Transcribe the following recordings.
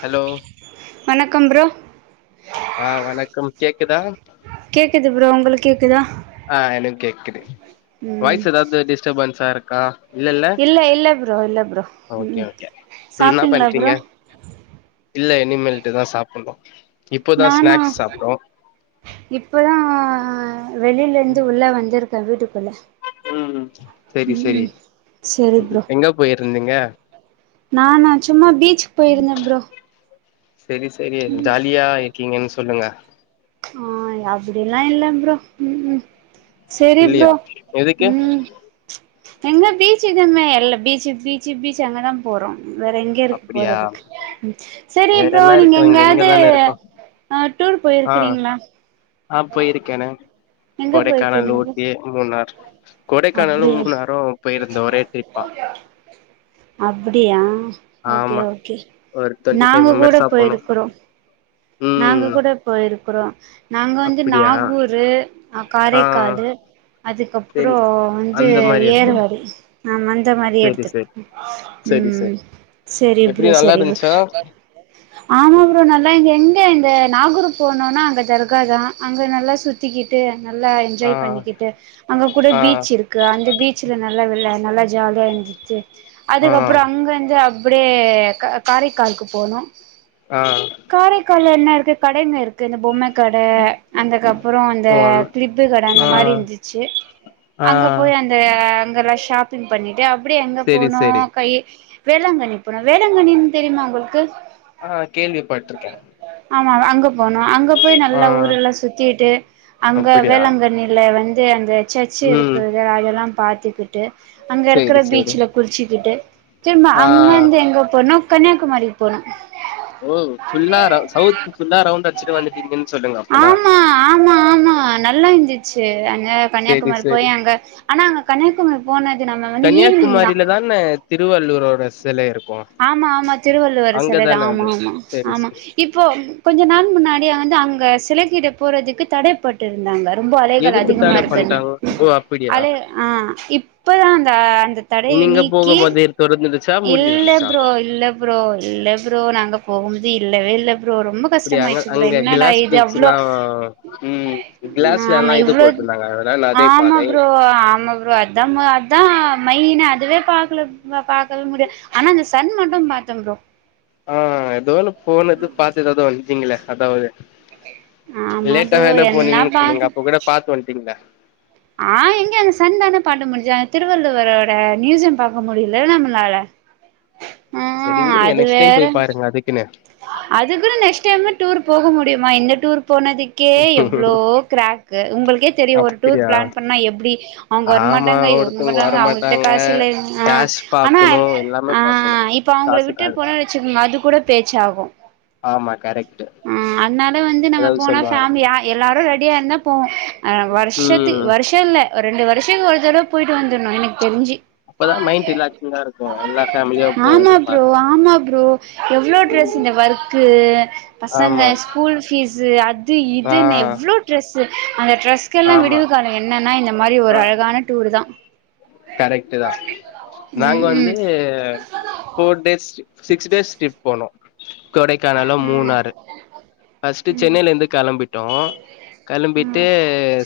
Hello வணக்கம் bro ஆ வணக்கம் கேக்குதா கேக்குது ப்ரோ உங்களுக்கு கேக்குதா ஆ எனக்கு கேக்குது ம் வாய்ஸ் எதாவது டிஸ்டபன்ஸா இருக்கா இல்லல இல்ல இல்ல ப்ரோ இல்ல ப்ரோ ஓகே ம் ஓகே என்ன சாப்ட்டீங்களா பண்றீங்க ப்ரோ இல்ல இனிமேல்ட்டு தா சாப்பிணு நானா இப்பதா வெளில இருந்து உள்ள வந்திரு கே வீட்டுக்குள்ள ம் செரி செரி ம் சரி ம் ஹும் ப்ரோ எங்க போயிருந்தீங்க நானா சும்மா பீச்சு போயிருந்தே ப்ரோ செரி செரி ஜாலியா இருக்கீங்கன்னு சொல்லுங்க ஆ ய் அப்டி எல்லா இல்ல ப்ரோ ம் ம் செரி ப்ரோ இல்லையா எதுக்கு ம் எங்க பீச்சு இதமே எல்ல பீச்சு பீச்சு பீச்சு அங்கதா போறோ வேற எங் எங்க இருக்கு அப்டியா போறதுக்கு ம் செரி வேற ப்ரோ என்ன நீங்க இருக்கோ இங்க எங்கேயாது இங்கதான இருக்கோ அ டூர் போயிரு ஆ இருக்றீங்ளா ஆ பொயிருக்கேனே எங்க கொடைக்கானல் போயிருக்கிறீங்க ப்ரோ ஊட்டி மூனார் கொடைக்கானலு அப்டியா மூணோரு பொயிருந்த ஒரே ட்ரிப்பா அப்டியா ஓகே ஆமா ஓகே ஒரு டுவெண்ட்டி ஃபைவ் நாங்க கூட மெம்பர்ஸா போனோ பொயிருக்றோ நாங்க ம் கூட பொய்ருக்றோ நாங்க வந்து அப்டியா நாகூரு ஆ காரைக்கால் அதுக்கறோ சேரி வந்து அந்த மாரி இருக்கு ஏறுவாடி ஆமா அந்த மாதிரி சேரி எடுத்துக்கு சேரி சேரி ம் சேரி சரி ப்ரோ எப்டி நல்லா சரி ப்ரோ இருந்துச்சா ஆமா ப்ரோ நல்லா இங்க இந்த நாகூர் போனோனா அங்க தர்கா தா நல்லா சுத்தி சுத்திக்கிட்டு நல்லா ஆ என்ஜாய் பண்ணிக்கிட்டு அங்க கூட ஆ பீச் இருக்கு அந்த பீச்ல நல்லா நல்லா ஜாலியா இருந்துச்சு ஆ அதுக்கப்றோ அங்க வந்து அப்டியே காரைக்கால் போனோ ஆ காரைக்கால்ல என்ன இருக்கு கடைங்க இருக் இந்த பொம்ம கட அதுக்கப்றோ அ ஓ கிளிப்பு கட அந்த மாதிரி இருந்துச்சு அ அ அங்கெல்லா ஷாப்பிங் பண்ணிட்டு அப்டியே எங்க சேரி போனோ சேரி கை வேளாங்கண்ணி போன வேளாங்கண்ணி தெரியுமா உங்ளுக்கு ஆ கேள்விப்பட்ருக்கே ஆமா அங்க போனோ அங்க போய் ஆ நல்லா ஊரெல்லா சுத்திட்டு அங்க அப்டியா வேளாங்கண்ணியில வந்து அந்த சர்ச்சு ம் இருக்றது அதெல்லா பாத்துக்கிட்டு அங்க சேரி இருக்ற சேரி பீச்சுல குளிச்சுக்கிட்டு திரும்ப ஆ அங்கர்ந்து எங்க போனோ கன்னியாகுமரிக்கு போனோ ஓ ஃபுல்லா சவுத் ஃபுல்லாரவுண்ட் அடிச்சுட்டு வந்துட்டீங்கன்னு சொல்லுங்க அப்பன்னா ஆமா ஆமா ஆமா நல்லா இருந்துச்சு அங்க சேரி கன்னியாகுமரி போய் சேரி அங்க ஆனா அங்க கன்னியாகுமரி போனது நம்ம வந்து ஈவினிங்தா [unintelligible] திருவள்ளூரோட சிலை இருக்கு ஆமா ஆமா திருவள்ளுவர் சிலைதா அங்கதான ஆமா அது ஆமா செரி ஆமா செரி இப்போ கொஞ்ச நாள் முன்னாடிய வந்து அங்க சிலைகீட்ட போறதுக்கு தடைப்பட் ட்ரு இருந்தாங்க ரொம்ப அலைகள் எதுக்கு அதிகமா தட இருக்க பண்ட்டாங்க ஓ அப்டியா அலை ஆ இப்ப அந்த அந்த தடைய நீக்கி தொடங்குது இல்ல ப்ரோ இல்ல ப்ரோ இல்ல ப்ரோ நாங்க போம்போது இல்லவே இல்ல ப்ரோ ரொம்ப அப்டியா அங்க கஷ்டமாய்டுச்சு ப்ரோ அங்க என்னடா கிளாஸ் இது அவ்ளோ பிரிட்ஜ்லா ம் கிளாஸ்ல எல்லா ஆமா இது இவ்ளோ போட்ருந்தாங்க அதனா நதை ஆமா பாதை ப்ரோ ஆமா ப்ரோ அது அதா மைய்ன் அதுவே பாக்கல பாக் சொல்ல முடியாது ஆனா அந்த சன் மட்டு பாத்த ப்ரோ ஆ ஏதோ ஒன்னு போனது பாத்து எதோது வன்டீங்ளே அதாவ்து ஆமா ப்ரோ லேட்டாதான என்ன போனீங்கன்னு சொன்னீங்க பாத்து அப்ப கூட பாத்ட்டு வன்ட்டீங்ளே ஆ எங்க அந்த சன் தானே பாக்க முடிஞ்ச்சி அந்த திருவள்ளரோட மியூசியம் பாக்க முடில்ல நம்ளால சரி விடுங்க நெக்ஸ்ட் டைம் போய் பாருங்க அதுக்குன்னு அதுக்குன்னு நெக்ஸ்ட் டைம் டூர் போக முடியும இந்த டூர் போனதுக் கே எவ்ளோ க்ராக்கு உங்ளுக்கே தெரியும் ஒரு டூர் அப்டியா பிளான் பண்ணா எப்டி அவங்க ஆமா வரமாட்டாங்க இவங்க ஒருத்தங்க வரமாட்டாங்க, அவகிட்ட காசு இல்ல ஆ கேஷ் ஆனா, பாக்கணு எல்லாமே ஆ பாக்கணு இப் இப்ப அவங்கள விட்டு காசுக்காக போன வச்சுக்கோங்க? அது கூட பேச்சாகு. ஆமா கரெக்ட் ஆ அனால வந்து நம்ம ஏதாவது போனா சொல்லுவாங்க ஃபேமிலியா. எல்லாரு ரெடியா இருந்தா போவோ. ஆனா வருஷத்துக்கு ம் வருஷ் ட் இல்ல. ஒரு ரெண்டு வருஷ ஒரு தடவ போயிட்டு வந்தரணு. எனக்கு தெரிஞ்சி?. அப்பதா மைண்ட் ரிலாக்சிங்கா இருக்கு எல்லா ஃபேமிலியா ஆமா போறது ப்ரோ, பாக்க ஆமா ப்ரோ எவ்ளோ க்ரஸ் ம் இந்த ஒர்க்கு. பசங்க ஆமா ஸ்கூல் பபீஸு அது ஆ இதுன்னு எவ்ளோ. ட்ரெஸ், அந்த ட்ரெஸ்கெல்லா ஆமா விடிவு காலோ என்னென்னா இந்த மாரி ஒரு அழகான டூர்தா. கரெக்டுதா. நாங்க ம் வந்து ம் four days. Six days trip போனோ கொடைக்கானலும், ம் மூனாறு ஃபஸ்ட் ம் சென்னையிலந்து களம்பிட்டோ களம்பிட்டு ம்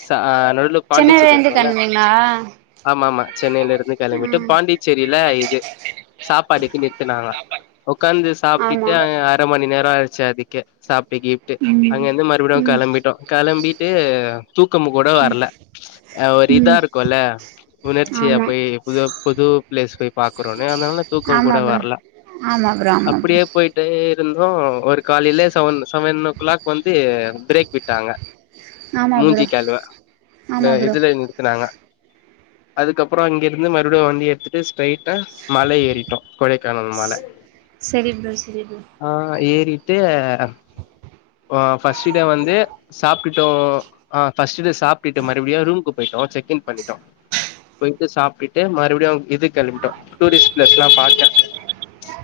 சா நடுல பாண்டிச்சேரி சென்னையிலருந்து இருக்குல்ல கெளம்புவீங்களா ஆமா ஆமா சென்னையில இருந்து கெளம்பிட்டு. ம் பாண்டிச்சேரியில இது சாப்பாடுக்கு நிறுத்தனாங்க. உக்காந்து சாப்பிட்டுட்டு ஆமா அங்க அர மணி நேரோ ஆயிச்சி அதுக்கே சாப்பிட்டு கீப்டு ம் அங்கந்து மறுபடியு. ம் கெளம்பிட்டோ, கெளம்பிட்டு. தூக்கம் கூட வரல. அ ஒரு இதா ம் இருக்கும்ல உண ச்சியா ஆமா போய் புது புது பிளேஸ் போய் பாக்குறோனே. அதனால தூக்கோ ஆமா கூட ப்ரோ வரல, ஆமா ப்ரோ ஆமா ப்ரோ இப்பிடியே போய்ட்டே இருந்தோ ஒரு காலையில செவன் செவன் ஓ கிளாக் வந்து பிரேக் விட்டாங்க. ஆமா ப்ரோ மூஞ்சி கழுவ, நா ஆமா ப்ரோ இதுல நிறுத்துனாங்க அதுக்கப்பறோ, அங்கிருந்து மறுபடியு வந்து எடுத்துட்டு ஸ்ட்ரைட்டா மல ஏறிட்டோ. கொடைக்கானல் மல சரி ப்ரோ சரி ப்ரோ ஆ ஏறிட்டு ஆ ஃபஸ்ட் டே வந்து சாப்பிட்டுட்டோ. ஆ ஃபஸ்டு டே சாப்பிட்டு மறுபடியு ரூம்கு போயிட்டோ. செக் இன் பண்ணிட்டோ. போயிட்டு, சாப்பிட்டுட்டு மறுபிடியு அவங்க இது கெளம்பிட்டோ. டூரிஸ்ட் பிளேஸ்ல்லா பாத்தே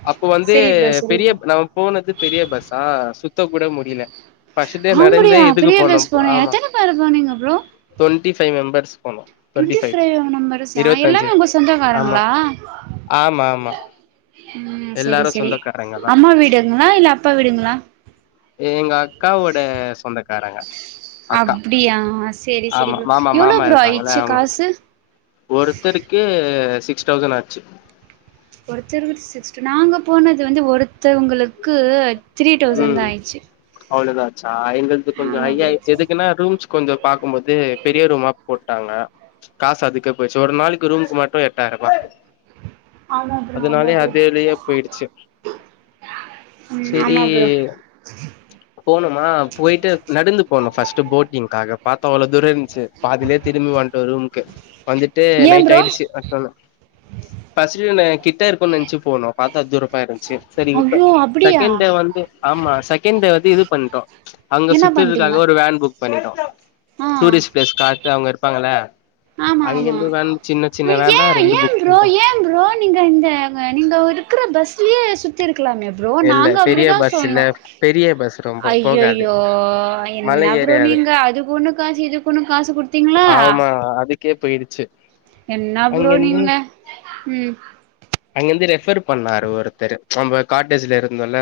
அப்ப, வந்து செரி ப்ரோ செரி ப்ரோ பெரியப் நம்ம போனது பெரிய பஸ்ஸா சுத்த கூட முடியல ஃபஸ்டே நடந்தே ஆம்படியா இதுக்கு பெரிய போனோ பஸ் பா போன ஆமா!.. எத்தன பேரு போனீங்க ப்ரோ தொண்ட்டி ஃபை மெம்பர்ஸ் போனோ டுவெண்ட்டி ஃபைவ் ஃபிரைவ் நெம்பர்ஸ்ஸ இருவத்தஞ்சு எல்லாமே உங்க ஆமா சொந்தக்காரங்களா ஆமா ஆமா ம். சேரி எல்லாரு சேரி சொந்தக்காரங்க தா அம்மா வீடுங்களா இல்ல அப்பா வீடுங்களா ஏங் அக்காவோட சொந்தக்காரங்க. அக்கா அப்பிடியா சேரி சேரி ஆமா ப்ரோ மாமா எவ்ளோ! ப்ரோ ஆயிச்சி காசு. ஒருத்தருக்கே சிக்ஸ் தௌசண்ட் ஆச்சி ஒருத்தருக்கு சிக்ஸ்டு நாங்க போனது வந்து ஒருத்தவங்களுக்கு த்ரீ தௌசண்ட் தா ஆயிச்சி அவ்ளதா ஆச்சா எங்களுது கொஞ்சோ ஐ ப்ரோ ஆய்ச்சி எதுக்குன்னா ரூம்ஸ் கொஞ்சோ பாக்கு போது பெரிய ரூமா போ ட்டாங்க காசு அதுக்கே போய்ச்சி ஒரு நாளைக்கு ரூமுக்கு மட்டு எட்டாயிரூவா ஆமா ப்ரோ ஆமா அதனாலியே ப்ரோ அதேலியே போயிடுச்சி ம் ஆமா ப்ரோ போனுமா போயிட்டு நடந்து போணு ஃபஸ்ட்டு போட்டிங்க்காக பாத்த அவ்ளோ தூர இருந்துச் பாதிலே திரும்பி வண்டோ ரூம்கு வந்துட்டு ஏ நைட் ப்ரோ ஆயிடிச்சி ட்ரனு பசிக்குனே கிட்ட இருக்குனு நெனைச்சு போணோ பாத்த தூரமா இருந் சி சரி இப்ப ஐயோ அப்டியா செகண்ட் கிட்ட வந்து ஆமா செகண்டே வந்து இது பண்டோ அங்க என்ன பண்ட்டீங்க சுத்துதுக்காக ஒரு வேன் புக் பண்ணிட்டோ ஆ டூரிஸ்ட் பிளேஸ் காட்ட அவங்க இருப்பாங்கள ஆமா ஆமா அங்கேந்தான் சின்ன சின்ன ஏ வேண்டா ரெண்டு ஏ புக் ப்ரோ பண்ணிடோ ஏ ப்ரோ நீங்க இந்த நீங்க இருக்கற பஸ்லயே சுத்தி இருக்கலாமே புரோ இல்ல நாங்க பெரிய அப்டிதா பஸ் இல்ல சொன்னோ பெரிய பஸ் ரொம்ப போகாது ஐயையோ மல என்ன ப்ரோ ஏறியாது நீங்க அக் அதுக் ஒன்னு இதுக் ஒன்னு காசு இதுக்கு ஒன்னு காசு குடுத்தீங்ளா கே போயிடுச்சி என்னா புரோ நீங்க ம் அங்கிருந்து ரெஃபர் பண்ணாரு ஒருத்தரு நம்ம காட்டேஜ்ல இருந்தல்ல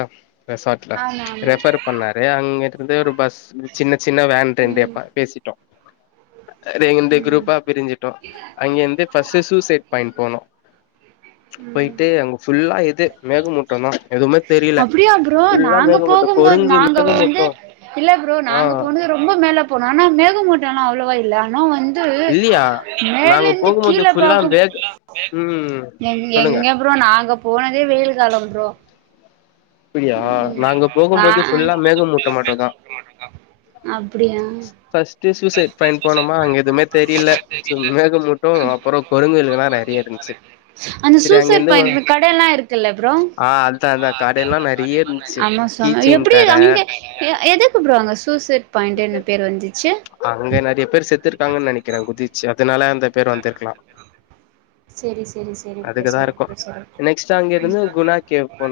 ரெசார்ட்ல ஆமா ஆமா ரெஃபர் பண்ணாரு அங்க இருந்த ஒரு பஸ் சின்ன சின்ன வேன் ம் டென்டேப்பா பேசிட்டோ ரெண்டு ம் குரூப்பா பிரிஞ்டோ அங்கிருந்து பர்ஸ்ட்டு சூசைட் பாயிண்ட் போனோ ம் போயிட்டு அங்க புல்லா இது மேகமூட் டமா எதுவுமே தெரியில அப்டியா ப்ரோ புல்லா நாங்க மேகமூட்டம் போகும்போது கொருஞ்சி நாங்க வந்து மேகமூட்டோ இல்ல ப்ரோ ஆ நாங்க போனது ரொம்ப மேல போனோ ஆனா மேகமூட்டல்லா அவ்ளோ இல்ல ஆனா வந் து இல்லியா மேல நாங்க இருந்து போகும்போது கீழ ஃபுல்லா பாக்க வேக் ம் சொல்லுங்க [unintelligible] ப்ரோ நாங்க போனதே வெயில் காலம் ப்ரோ அப்டியா நாங்க போகும்போது ஃபுல்லா மேகமூட்ட மட்டுந்தா [unintelligible] அப்டியா ஃபர்ஸ்ட் சூசைட் பாயிண்ட் போனோமா அங்க எதுவுமே தெரியல மேகமூட்டோ அப்புறோ கொருங்குகள்லா நெறைய இருந்துச்சு அந்த சரி சூசைட் அங்கேருந்து பாய்ண்ல கடை எல்லா இருக் தில்ல ப்ரோ ஆ அதா அதா கடையெல்லா நெறைய இருந்துச்சு ஆமா கீ சொன்ன செயின் எப்டி கட அங்க அ எதுக்குப் ப்ரோ அங்க சூசேட் பாயிண்டெனு பெர் வந்துச்சி அங்க நெறைய பேர் செத்துருக்காங்கனு நெனைற குதிச்சி அதனால அந்த பெர் வந்திருக்கலா செரி செரி செரிப்பா அதுக்குதா இருக்கு செரிப்பா சாரு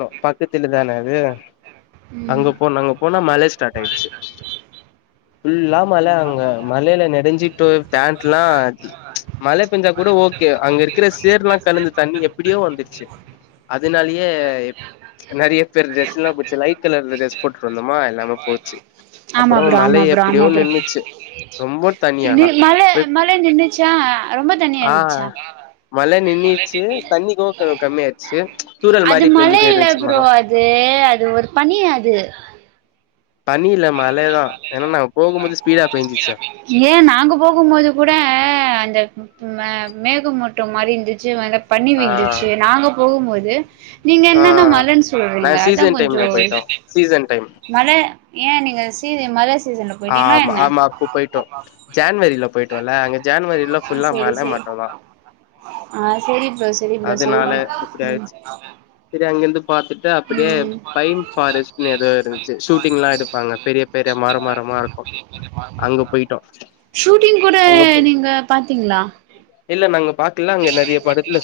லோ பக்கத்தில தான அது அங்க போனோ அங்க போனா மழ ம் புல்லா மழ அங்க மழேல நெறஞ்சிட்டு பேண்டலா மழ பெஞ்சா கூட ஓகே அங்க இருக்கிற சேர்லா அதுனாலயே எப் நறைய பேர் டிரஸ் இல்லாம போச்சு லைட் கலர் ட்ரே ட்ரெஸ் போட்டுட்டு வந்தோமா எல்லாமே போச்சி அப்ரோம் மழையப் எப்டியோ நின்னுச்சி நில் மழ மழ நின்னுச்சா ரொம்ப தண்ணியா ஆ இருந்ச்சா மழ நின்றுச்சி தண்ணி கோ கொஞ்ச கம்மியாச்சி தூறல் மாரி பெஞ்சிட்டே இந்துச்சி மரோ தே அது ஒரு தணி அது தண்ணியில்ல மழ தா ஏனா நாங்க போகும்போது ஸ்பீடா பேஞ்சிச்சா ஏ நாங்க போகும்போது கூட அந்த ம மேகமூட்டம் மாதிரி இருந்துச்சி மேல பணி ஆ விழுந்துச்சி நாங்க போகும்போது நீங்க ஆ என்னன்ன மழன்னு நா சொல்வங்க அதா சீசன் கொஞ்சோ டைம்ல போயிட்டோ சீசன் டைம் மழ ஏ நீங்க சீசன் மழ சீசனுக் போட்டிங்னா ஆமா என்ன ஆமா அப்போ போயிட்டோ ஜான்வரில போயிட்டோல்ல அங்க ஜான்வரில ஃபுல்லா செரி மழ செரி மட்டுந்தா ஆ செரி ப்ரோ செரி ப்ரோ செரி அதனால ப்ரோ இப்டி உம் ஆயிடுச்சு சரி அங்கிருந்து பாத்துட்டு அப்டியே பைன் ஃபாரஸ்ட்னு எதோ இருந்துச்சி ஷூட்டிங் எல்லா எடுப்பாங்க பெரிய பெரிய மர மரமா இருக்கு அங்க போயிட்டோ ஷூட்டிங் கூட அங்க போய் நீங்க பாத்தீங்ளா இல்ல நாங்க பாக்கலா அங்க நெறய படத்ல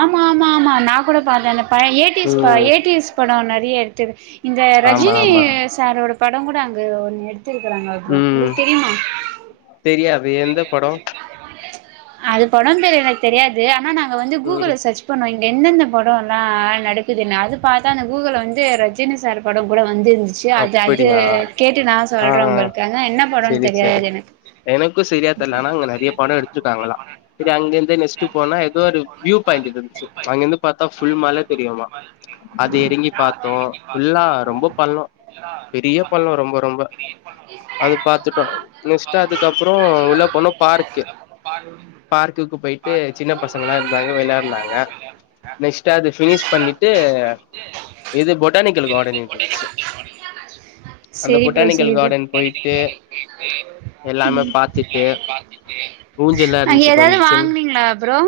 ஆமா ஆமா ஆமா நா கூட பாத்தே பழைய ம் எயிட்டிஸ் படம் நெறய எடுத்தது இந்த ஆமா ரஜினி ஆமா சாரோட பட கூட அங்க ஒன்னு எடுத்து எடுத்துருக்குறாங்க அங்கோ உங்களுக்கு தெரியுமா தெரியா அது படம் பேரு எனக்கு தெரியாது ஆனா நாங்க வந்து கூகுள்ல ம் சர்ச் இப்போ நா இங்கே என்னென்ன படோ எல்லா நடக்குதுல்ல அது பாத்தா அந்த கூகுல்ல வந்து ரஜினி சார் படம் கூட வந்துருன்ந்துச்சு அது அது அப்படியா கேட்டு நா ஆ சொல்றே ஒங்களுக்கு ஆனா என்ன படனு செரி செரி தெரியாது எனக்கு எனக்கு சரியா தெரியல ஆனா அங்க நெறய படோ எடுத்துருக்காங்ளா சரி அங்க இருந்த நெஸ்ட்டு போனா ஏதோ ஒரு வியூ பாயிண்ட் இருக்குது அங்கிருந்து பாத்தா ஃபுல் மல தெரியுமா அது எறங்கி பாத்தோ ஃபுல்லா ரொம்ப பள்ளோ பெரிய எல்லாப்ப பள்ளோ ரொம்ப ரொம்ப என் பண்ண [unintelligible] ம் உள்ள போனா பார்க்கு பார் [unintelligible] பார்க்குக்கு போயிட்டு சின்ன பசங்க எல்லா இருந்தாங்க வெளயாடுனாங்க நெக்ஸ்ட்டு அது பினிஷ் பண்ணிட்டு இது பொட்டானிக்கல் கார்டன் இருந்துச்சு [unintelligible] அந்த ப்ரோ பொட்டானிக்கல் செரி ப்ரோ கார்டன் போயிட்டு எல்லாமே பாத் துட்டு ஊஞ்சல்லா அங்க இருந்துச்சு கொஞ்ச ஏதாவது சின்ன வாங்குனீங்களா ப்ரோ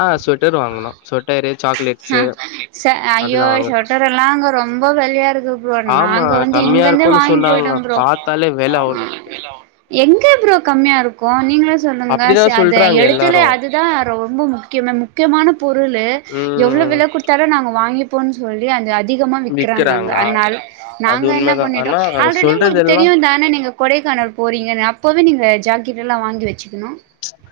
ஆ ஸ்வெட்டர் வாங்குனோ ஸ்வெட்டரு சாக்லேட்ஸு ஆ ஐயோ அதெல்லா வாங்குனோ ஷொட்டர் எல்லா அங்க ரொம்ப வெலயா இருக்குது ப்ரோ ஆமா நாங்க வந்து இங்க கம்மியா இருந்து இருக்குன்னு வாங்கிட்டு சொன்னாங்க போயிட்டோ ப்ரோ பாத்தாலே வெல ஆ அவ்ளோ இருக்கு எங்க ப்ரோ கம்மியா இருக்கு நீங்களே சொல்லுங்க அப்டிதா அ சொல்றாங்க எடத்துல எல்லாரு அதுதா ரொம்ப முக்கிய முக்கியமான பொருளு எவ்ளோ ம் வெல குடுத்தாலு நாங்க வாங்கிப்போன் சொல்லி அது அதிகமா வி்க்குறாங்க அங்க விக்கிறாங்க ஆமா அதனால அது நாங்க என்னா உண்மதா பண்ணிட்டோ ஆனா ஆல்ரெடி சொல்றது உங்களுக்கு எல்லா தெரியு தான நீங்க கொடைக்கானல் போறீங்கன்னு அப்போவே நீங்க ஜாக்கெட்டெல்லா வாங்கி வச்சுக்கணு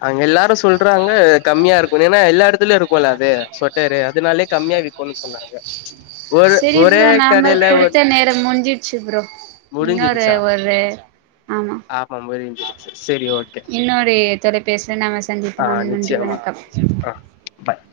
அங்க எல்லாரு சொல்றாங்க கம்மியா இருக்குனு ஏன்னா எல்லா எடத்துலயு இருக்குல்ல அது சரி அதனாலேயே கம்மியா விக்குன்னு சொன்னாங்க ஒரு செரி ஒரே ப்ரோ கடைல நாமளுக்கு ஒ குடுத்த நேரோ முடிஞ்சிடுச்சு ப்ரோ இன்னோரு முடிஞ்சிடுச்சா ஒரு ஆமா முடிஞ்சிடுச்சு செரி ஓகே இன்னோரு தொலைபேசி நா ஆ சந்திப்போ நாங்க நன்றி நிச்சயமா வணக்கம் ஆ பாய்